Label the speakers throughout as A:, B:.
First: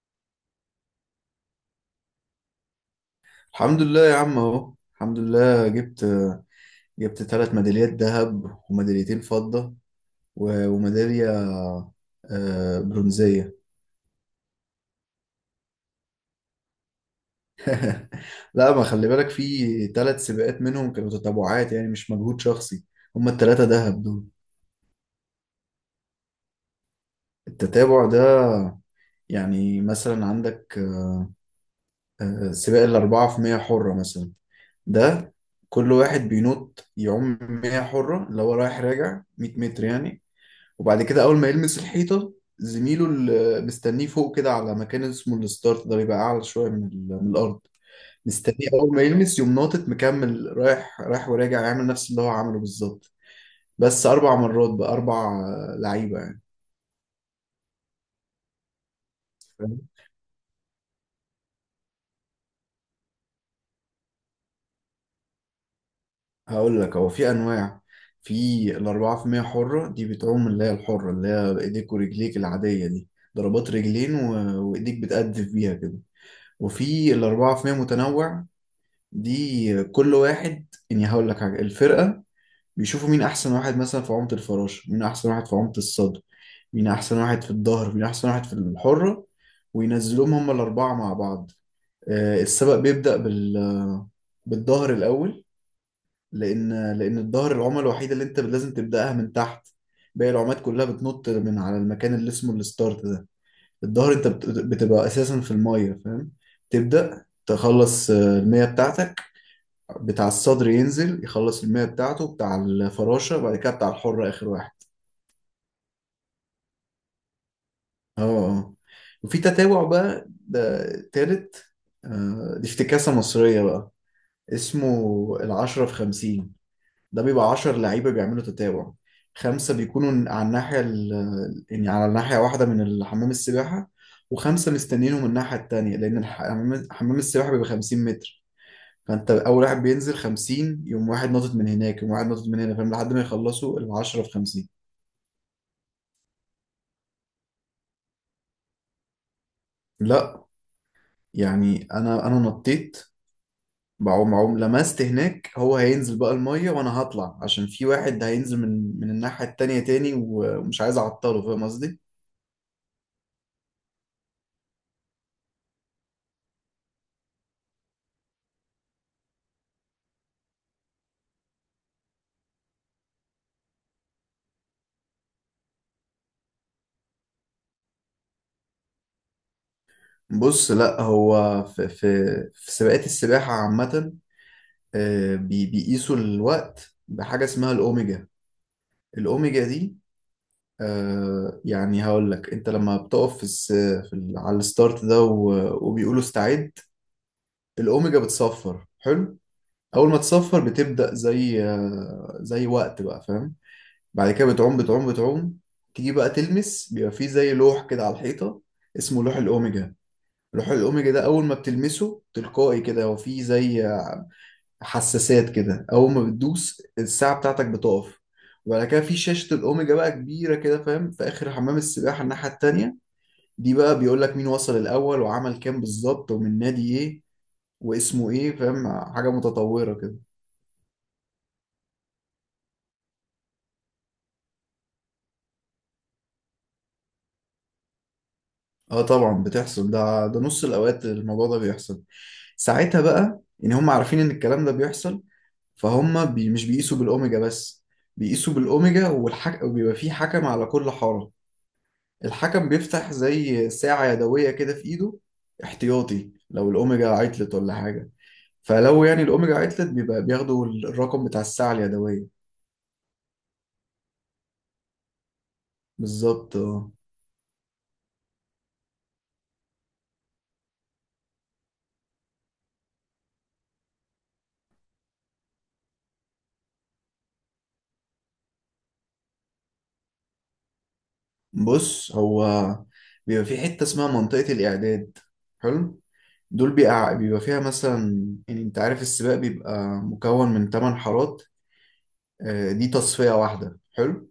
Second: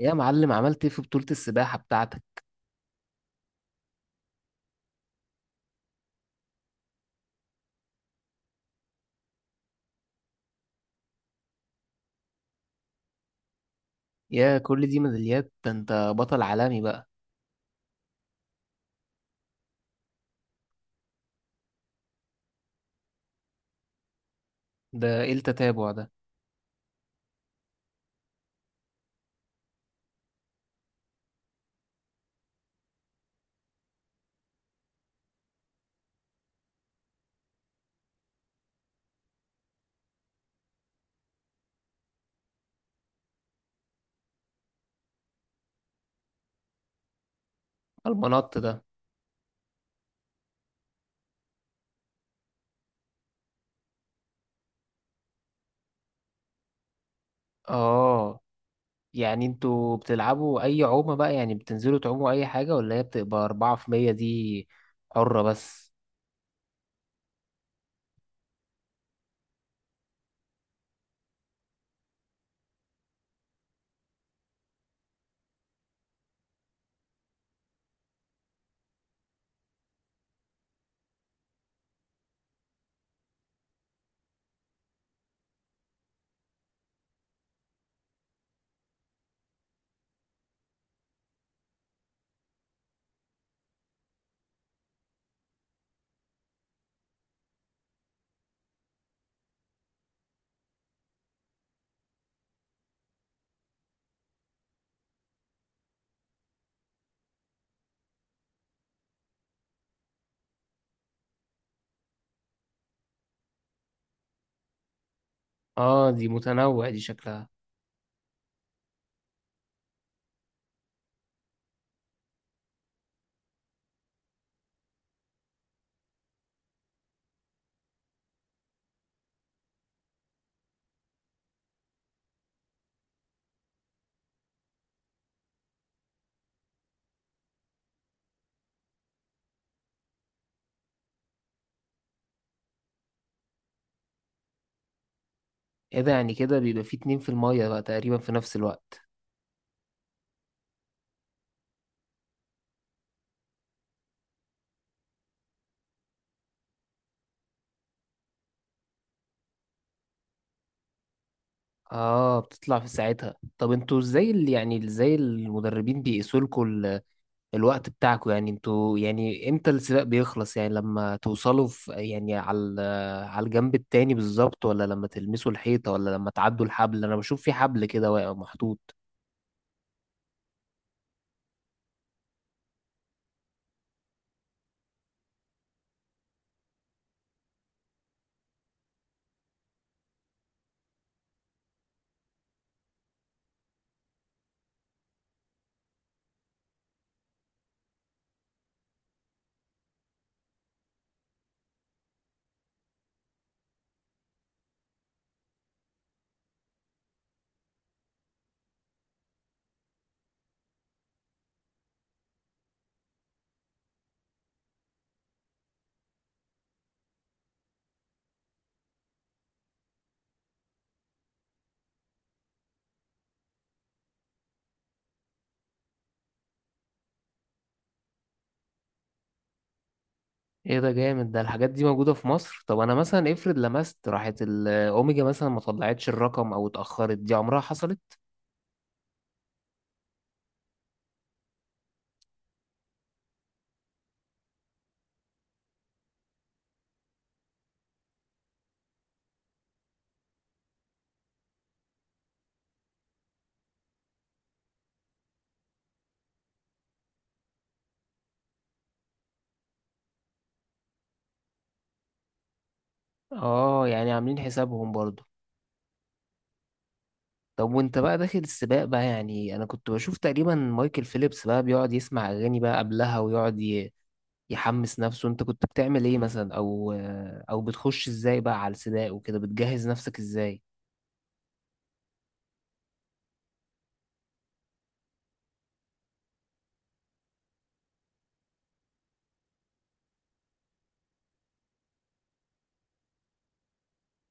A: يا معلم، عملت ايه في بطولة السباحة بتاعتك؟
B: الحمد لله يا عم اهو، الحمد لله. جبت 3 ميداليات ذهب وميداليتين فضة و- وميدالية برونزية.
A: يا كل دي ميداليات، ده انت بطل عالمي بقى.
B: لا، ما خلي بالك، في 3 سباقات منهم كانوا تتابعات، يعني مش مجهود شخصي. هما الثلاثة ذهب دول.
A: ده ايه التتابع ده؟
B: التتابع ده، يعني مثلا عندك سباق الأربعة في مية حرة مثلا. ده كل واحد بينط يعوم 100 حرة، اللي هو رايح راجع 100 متر يعني. وبعد كده اول ما يلمس الحيطه، زميله اللي مستنيه فوق كده على مكان اسمه الستارت ده بيبقى اعلى شويه من الارض.
A: المنط
B: مستنيه
A: ده؟
B: اول ما يلمس يقوم ناطط مكمل رايح وراجع، يعمل نفس اللي هو عمله بالظبط. بس اربع مرات بقى، اربع لعيبه يعني.
A: اه. يعني
B: فاهم؟
A: انتوا بتلعبوا اي عومة بقى؟ يعني بتنزلوا تعوموا اي حاجة ولا هي بتبقى اربعة في مية دي؟ حرة بس.
B: هقول لك، هو في انواع. في الاربعه في مية حره دي بتعوم اللي هي الحره، اللي هي ايديك ورجليك العاديه دي. ضربات رجلين و... وايديك بتقدف بيها كده. وفي الأربعة في مية متنوع، دي كل واحد يعني. هقول لك حاجة، الفرقة بيشوفوا مين أحسن واحد مثلا في عمق الفراشة، مين أحسن واحد في عمق الصدر، مين أحسن واحد في الظهر، مين أحسن واحد في الحرة، وينزلوهم هما الأربعة مع بعض. السبق بيبدأ بالظهر الأول. لأن الظهر العمى الوحيدة اللي أنت لازم تبدأها من تحت. باقي العمات كلها بتنط من على المكان اللي اسمه الستارت ده. الظهر أنت بتبقى أساسا في المية، فاهم. تبدأ تخلص المية بتاعتك. بتاع الصدر ينزل يخلص المية بتاعته، بتاع الفراشة، وبعد كده بتاع الحرة آخر واحد.
A: اه، دي متنوع دي شكلها.
B: اه. اه. وفي تتابع بقى، ده تالت. دي افتكاسة مصرية بقى، اسمه العشرة في خمسين. ده بيبقى عشر لعيبة بيعملوا تتابع. خمسة بيكونوا على يعني على ناحية واحدة من الحمام السباحة، وخمسة مستنينهم من الناحية التانية. لأن حمام السباحة بيبقى 50 متر. فانت اول واحد بينزل 50، يقوم واحد ناطط من هناك، يقوم واحد ناطط من هنا، فاهم، لحد ما يخلصوا ال 10 في 50.
A: ايه ده؟ يعني كده بيبقى في اتنين في المية بقى تقريبا في نفس الوقت؟
B: لا. يعني انا نطيت، بعوم لمست هناك، هو هينزل بقى الميه، وانا هطلع عشان في واحد هينزل من الناحيه التانيه تاني، ومش عايز اعطله، فاهم قصدي.
A: اه، بتطلع في ساعتها. طب انتوا ازاي يعني ازاي المدربين بيقيسوا لكم الوقت بتاعكم؟ يعني انتوا يعني امتى السباق بيخلص؟ يعني لما توصلوا في، يعني، على على الجنب التاني بالظبط، ولا لما تلمسوا الحيطة، ولا لما تعدوا الحبل؟ انا بشوف في حبل كده واقع محطوط.
B: بص، لا هو في في سباقات السباحه عامه، بيقيسوا الوقت بحاجه اسمها الاوميجا. الاوميجا دي، آه يعني هقول لك. انت لما بتقف في, الس... في ال... على الستارت ده وبيقولوا استعد، الاوميجا بتصفر. حلو. اول ما تصفر بتبدأ زي زي وقت بقى، فاهم. بعد كده بتعوم. تيجي بقى تلمس، بيبقى فيه زي لوح كده على الحيطة، اسمه لوح الاوميجا. لوح الاوميجا ده اول ما بتلمسه تلقائي كده، هو فيه زي حساسات كده، اول ما بتدوس الساعة بتاعتك بتقف. وبعد كده في شاشة الأوميجا بقى كبيرة كده، فاهم، في آخر حمام السباحة الناحية التانية دي. بقى بيقول لك مين وصل الاول وعمل كام بالظبط ومن نادي ايه واسمه ايه، فاهم. حاجه متطوره كده.
A: ايه ده جامد ده، الحاجات دي موجودة في مصر؟ طب انا مثلا افرض لمست راحت الاوميجا مثلا ما طلعتش الرقم او اتأخرت، دي عمرها حصلت؟
B: اه طبعا بتحصل. ده نص الاوقات الموضوع ده بيحصل. ساعتها بقى ان هم عارفين ان الكلام ده بيحصل، فهم بي مش بيقيسوا بالاوميجا بس. بيقيسوا بالاوميجا وبيبقى فيه حكم على كل حاره. الحكم بيفتح زي ساعه يدويه كده في ايده، احتياطي، لو الاوميجا عطلت ولا حاجه. فلو يعني الاوميجا عطلت بيبقى بياخدوا الرقم بتاع الساعه اليدويه.
A: اه، يعني عاملين حسابهم برضو.
B: بالظبط اه.
A: طب وانت بقى داخل السباق بقى، يعني انا كنت بشوف تقريبا مايكل فيليبس بقى بيقعد يسمع اغاني بقى قبلها ويقعد يحمس نفسه، انت كنت بتعمل ايه مثلا؟ او بتخش ازاي بقى على السباق؟ وكده بتجهز نفسك ازاي؟
B: بص هو بيبقى في حتة اسمها منطقة الإعداد. حلو. دول بيبقى فيها مثلا، يعني أنت عارف السباق بيبقى مكون من 8 حارات. دي تصفية واحدة. حلو.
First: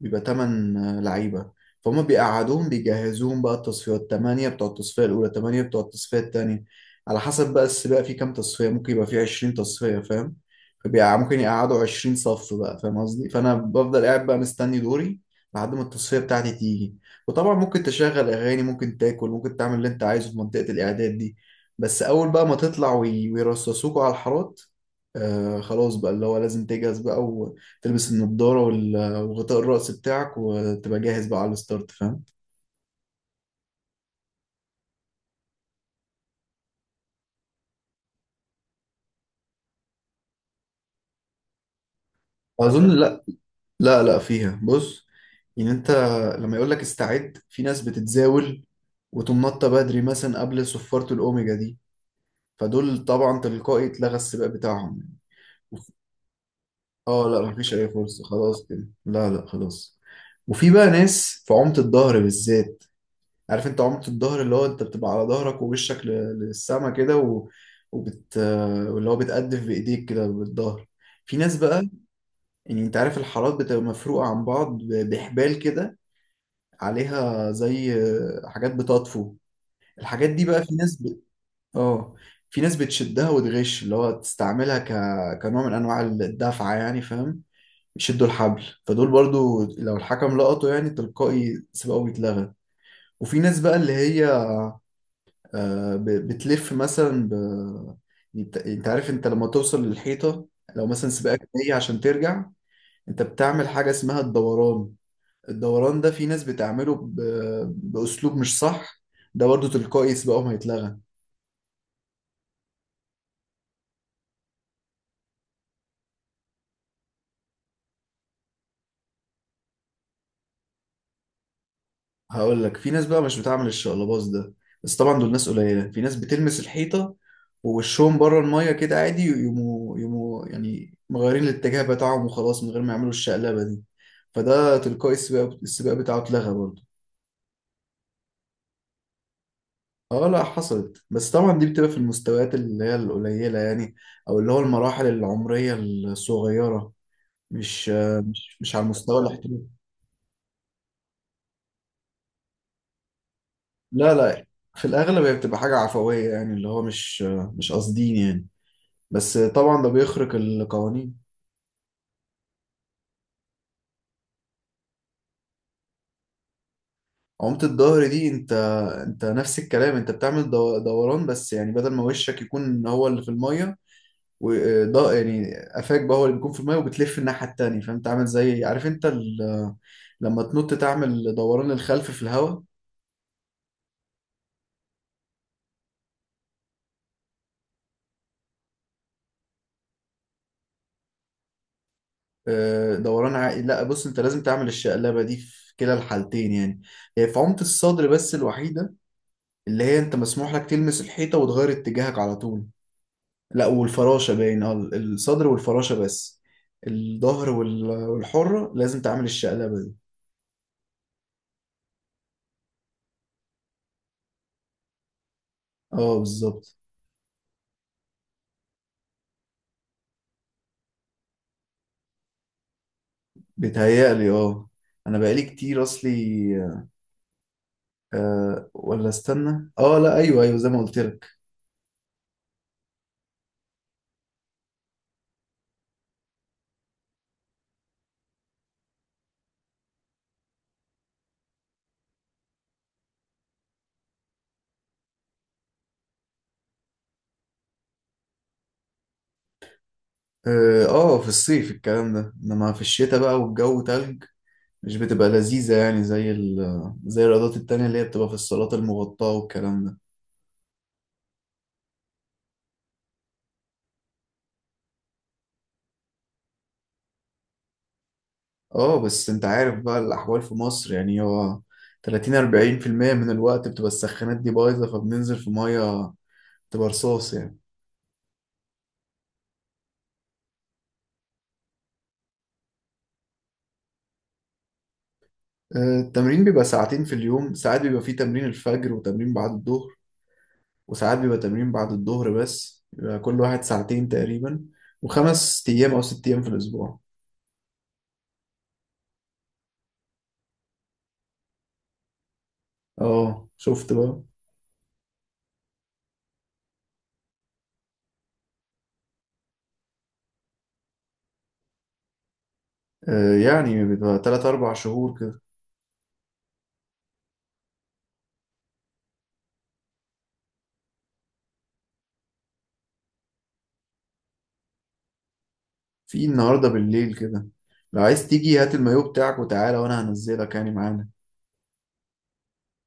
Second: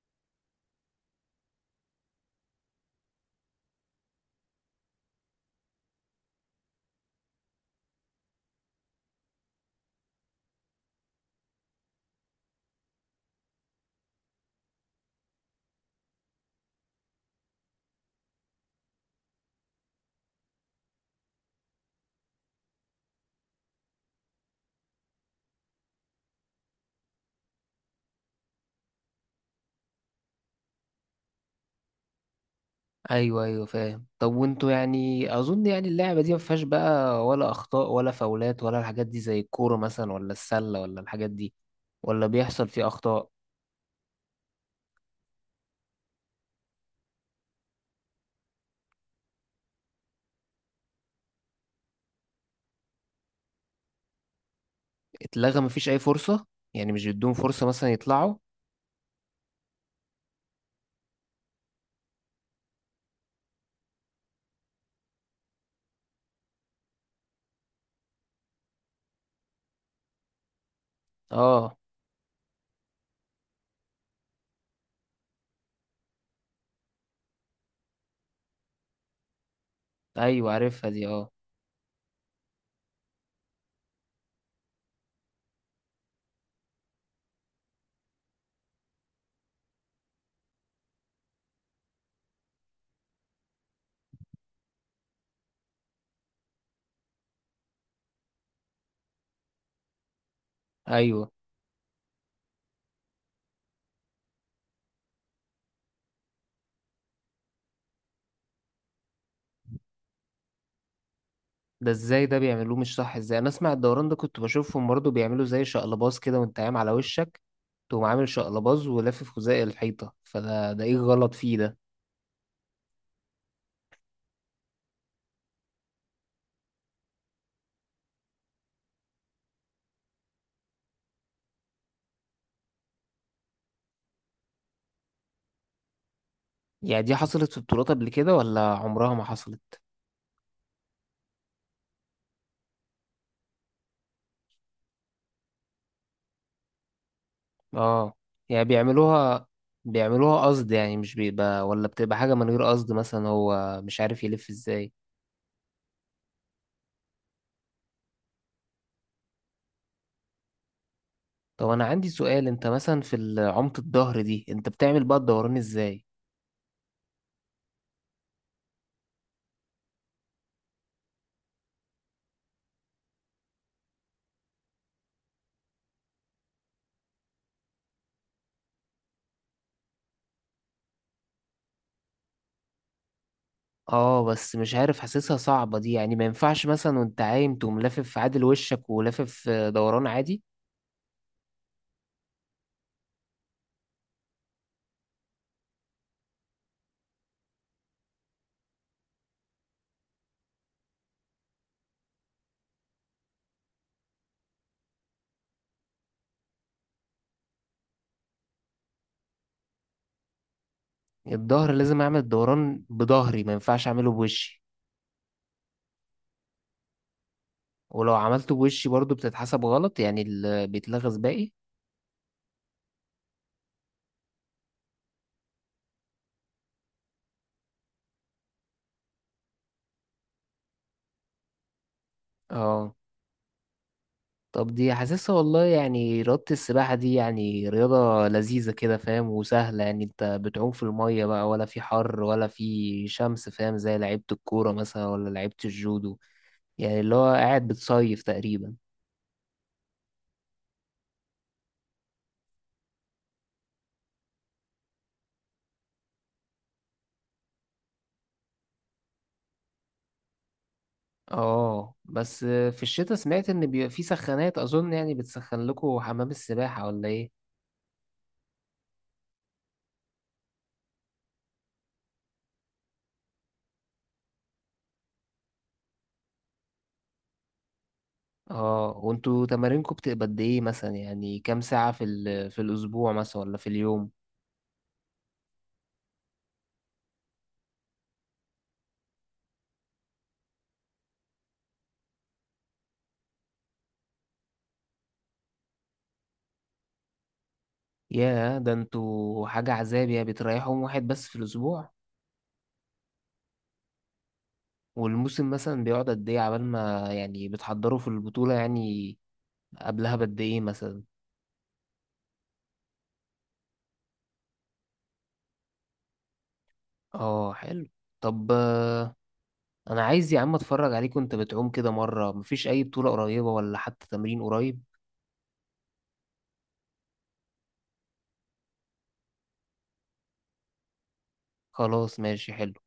B: بيبقى تمن لعيبة. فهم بيقعدوهم بيجهزوهم بقى. التصفيات تمانية بتوع التصفية الأولى، تمانية بتوع التصفية التانية، على حسب بقى السباق فيه كام تصفية. ممكن يبقى فيه 20 تصفية، فاهم. فبيبقى ممكن يقعدوا 20 صف بقى، فاهم قصدي. فأنا بفضل قاعد بقى مستني دوري لحد ما التصفية بتاعتي تيجي. وطبعا ممكن تشغل أغاني، ممكن تاكل، ممكن تعمل اللي أنت عايزه في منطقة الإعداد دي. بس أول بقى ما تطلع وي- ويرصصوكوا على الحارات، آه خلاص بقى اللي هو لازم تجهز بقى، وتلبس النضارة وغطاء الرأس بتاعك، وتبقى جاهز بقى على الستارت، فاهم.
A: ايوه، ايوه، فاهم. طب وانتوا يعني اظن يعني اللعبه دي ما فيهاش بقى ولا اخطاء ولا فاولات ولا الحاجات دي، زي الكوره مثلا ولا السله ولا الحاجات دي؟ ولا بيحصل فيه
B: أظن لا.
A: اخطاء؟
B: لا لا فيها. بص، يعني أنت لما يقول لك استعد في ناس بتتزاول وتقوم نطة بدري مثلا قبل صفارة الأوميجا دي، فدول طبعا تلقائي اتلغى السباق بتاعهم.
A: اتلغى؟ مفيش اي فرصه؟ يعني مش
B: اه
A: بيدوهم
B: لا
A: فرصه
B: مفيش أي
A: مثلا
B: فرصة،
A: يطلعوا؟
B: خلاص كده. لا لا، خلاص. وفي بقى ناس في عمق الظهر بالذات. عارف انت عمق الظهر، اللي هو انت بتبقى على ظهرك ووشك للسما كده، وبت... واللي هو بتقدف بإيديك كده بالظهر. في ناس
A: اه.
B: بقى، يعني انت عارف الحارات بتبقى مفروقة عن بعض بحبال كده، عليها زي حاجات بتطفو. الحاجات دي
A: ايوه،
B: بقى في
A: عارفها دي، اه.
B: اه، في ناس بتشدها وتغش، اللي هو تستعملها كنوع من انواع الدفعة يعني فاهم. يشدوا الحبل، فدول برضو لو الحكم لقطه يعني تلقائي سبقه بيتلغى. وفي ناس بقى اللي هي بتلف مثلا انت عارف، انت لما توصل للحيطة لو مثلا
A: ايوه.
B: سباقك جاي عشان ترجع انت بتعمل حاجة اسمها الدوران. الدوران ده في ناس بتعمله بأسلوب مش صح. ده برضه تلقائي سبقهم هيتلغى.
A: ده ازاي ده بيعملوه مش صح؟ ازاي؟ انا اسمع الدوران ده كنت بشوفهم برضه بيعملوا زي شقلباز كده، وانت قايم على وشك تقوم عامل شقلباز ولافف خزائي الحيطة، فده ده ايه غلط فيه ده؟
B: هقول لك، في ناس بقى مش بتعمل الشقلباص ده، بس طبعا دول ناس قليلة. في ناس بتلمس الحيطة ووشهم بره المية كده عادي، يقوموا يعني مغيرين الاتجاه بتاعهم وخلاص، من غير ما يعملوا الشقلبة دي. فده تلقائي السباق بتاعه اتلغى برضه.
A: يعني دي حصلت في بطولات قبل كده ولا عمرها ما حصلت؟
B: اه لا حصلت، بس طبعا دي بتبقى في المستويات اللي هي القليلة يعني، او اللي هو المراحل العمرية الصغيرة. مش
A: اه.
B: مش
A: يعني
B: مش على المستوى
A: بيعملوها
B: الاحترافي.
A: بيعملوها قصد؟ يعني مش بيبقى، ولا بتبقى حاجة من غير قصد مثلا، هو مش
B: لا
A: عارف
B: لا،
A: يلف
B: في
A: ازاي؟
B: الأغلب هي بتبقى حاجة عفوية، يعني اللي هو مش قاصدين يعني. بس طبعا ده بيخرق القوانين.
A: طب انا عندي سؤال، انت مثلا في عمق الظهر دي انت بتعمل بقى الدوران ازاي؟
B: عمت الظهر دي انت، نفس الكلام، انت بتعمل دوران، بس يعني بدل ما وشك يكون هو اللي في المية، وده يعني قفاك بقى هو اللي بيكون في المية، وبتلف الناحية التانية. فانت عامل زي، عارف انت لما تنط تعمل دوران الخلف في الهواء.
A: اه، بس مش عارف حاسسها صعبة دي، يعني ما ينفعش مثلا وانت عايم تقوم لافف في عادل وشك ولافف دوران عادي؟
B: دوران عائي، لا بص انت لازم تعمل الشقلبة دي في كلا الحالتين يعني. هي في عمت الصدر بس الوحيدة اللي هي انت مسموح لك تلمس الحيطة وتغير اتجاهك على طول. لا والفراشة باين. اه، الصدر والفراشة بس. الظهر والحرة لازم تعمل الشقلبة دي.
A: الظهر لازم اعمل دوران بظهري؟ ما ينفعش اعمله بوشي؟
B: اه بالظبط.
A: ولو عملته بوشي برضو بتتحسب غلط؟ يعني بيتلغز باقي؟
B: بيتهيألي اه، انا بقالي كتير اصلي، ولا استنى، اه لا، ايوه ايوه زي ما قلت لك.
A: اه. طب دي حاسسها والله، يعني رياضة السباحة دي يعني رياضة لذيذة كده، فاهم؟ وسهلة، يعني انت بتعوم في المية بقى، ولا في حر ولا في شمس، فاهم؟ زي لعيبة الكورة مثلا ولا لعيبة الجودو، يعني اللي هو قاعد بتصيف تقريبا.
B: اه. في الصيف الكلام ده، انما في الشتاء بقى والجو تلج مش بتبقى لذيذة، يعني زي الرياضات التانية اللي هي بتبقى في الصالات المغطاة والكلام ده.
A: اه، بس في الشتاء سمعت ان بيبقى في سخانات اظن، يعني بتسخن لكم حمام السباحة، ولا ايه؟
B: اه بس انت عارف بقى الاحوال في مصر. يعني هو 30 40% من الوقت بتبقى السخانات دي بايظه، فبننزل في ميه تبقى رصاص يعني.
A: اه. وانتوا تمارينكم بتبقى قد ايه مثلا؟ يعني كام ساعة في الاسبوع مثلا، ولا في اليوم؟
B: التمرين بيبقى ساعتين في اليوم. ساعات بيبقى فيه تمرين الفجر وتمرين بعد الظهر، وساعات بيبقى تمرين بعد الظهر بس، بيبقى كل واحد ساعتين تقريبا، وخمس ايام او 6 ايام في الاسبوع.
A: ياه، ده انتوا حاجة عذاب. يا بتريحوا يوم واحد بس في الاسبوع؟
B: اه شفت بقى.
A: والموسم مثلا بيقعد قد ايه عبال ما، يعني، بتحضروا في البطولة؟ يعني قبلها بقد ايه مثلا؟
B: يعني بيبقى 3 4 شهور كده.
A: اه، حلو. طب، انا عايز يا عم اتفرج عليك وانت بتعوم كده مرة. مفيش اي بطولة قريبة ولا حتى تمرين قريب؟
B: في النهارده بالليل كده، لو عايز تيجي هات المايو بتاعك وتعالى، وانا هنزلك يعني معانا.
A: خلاص، ماشي، حلو.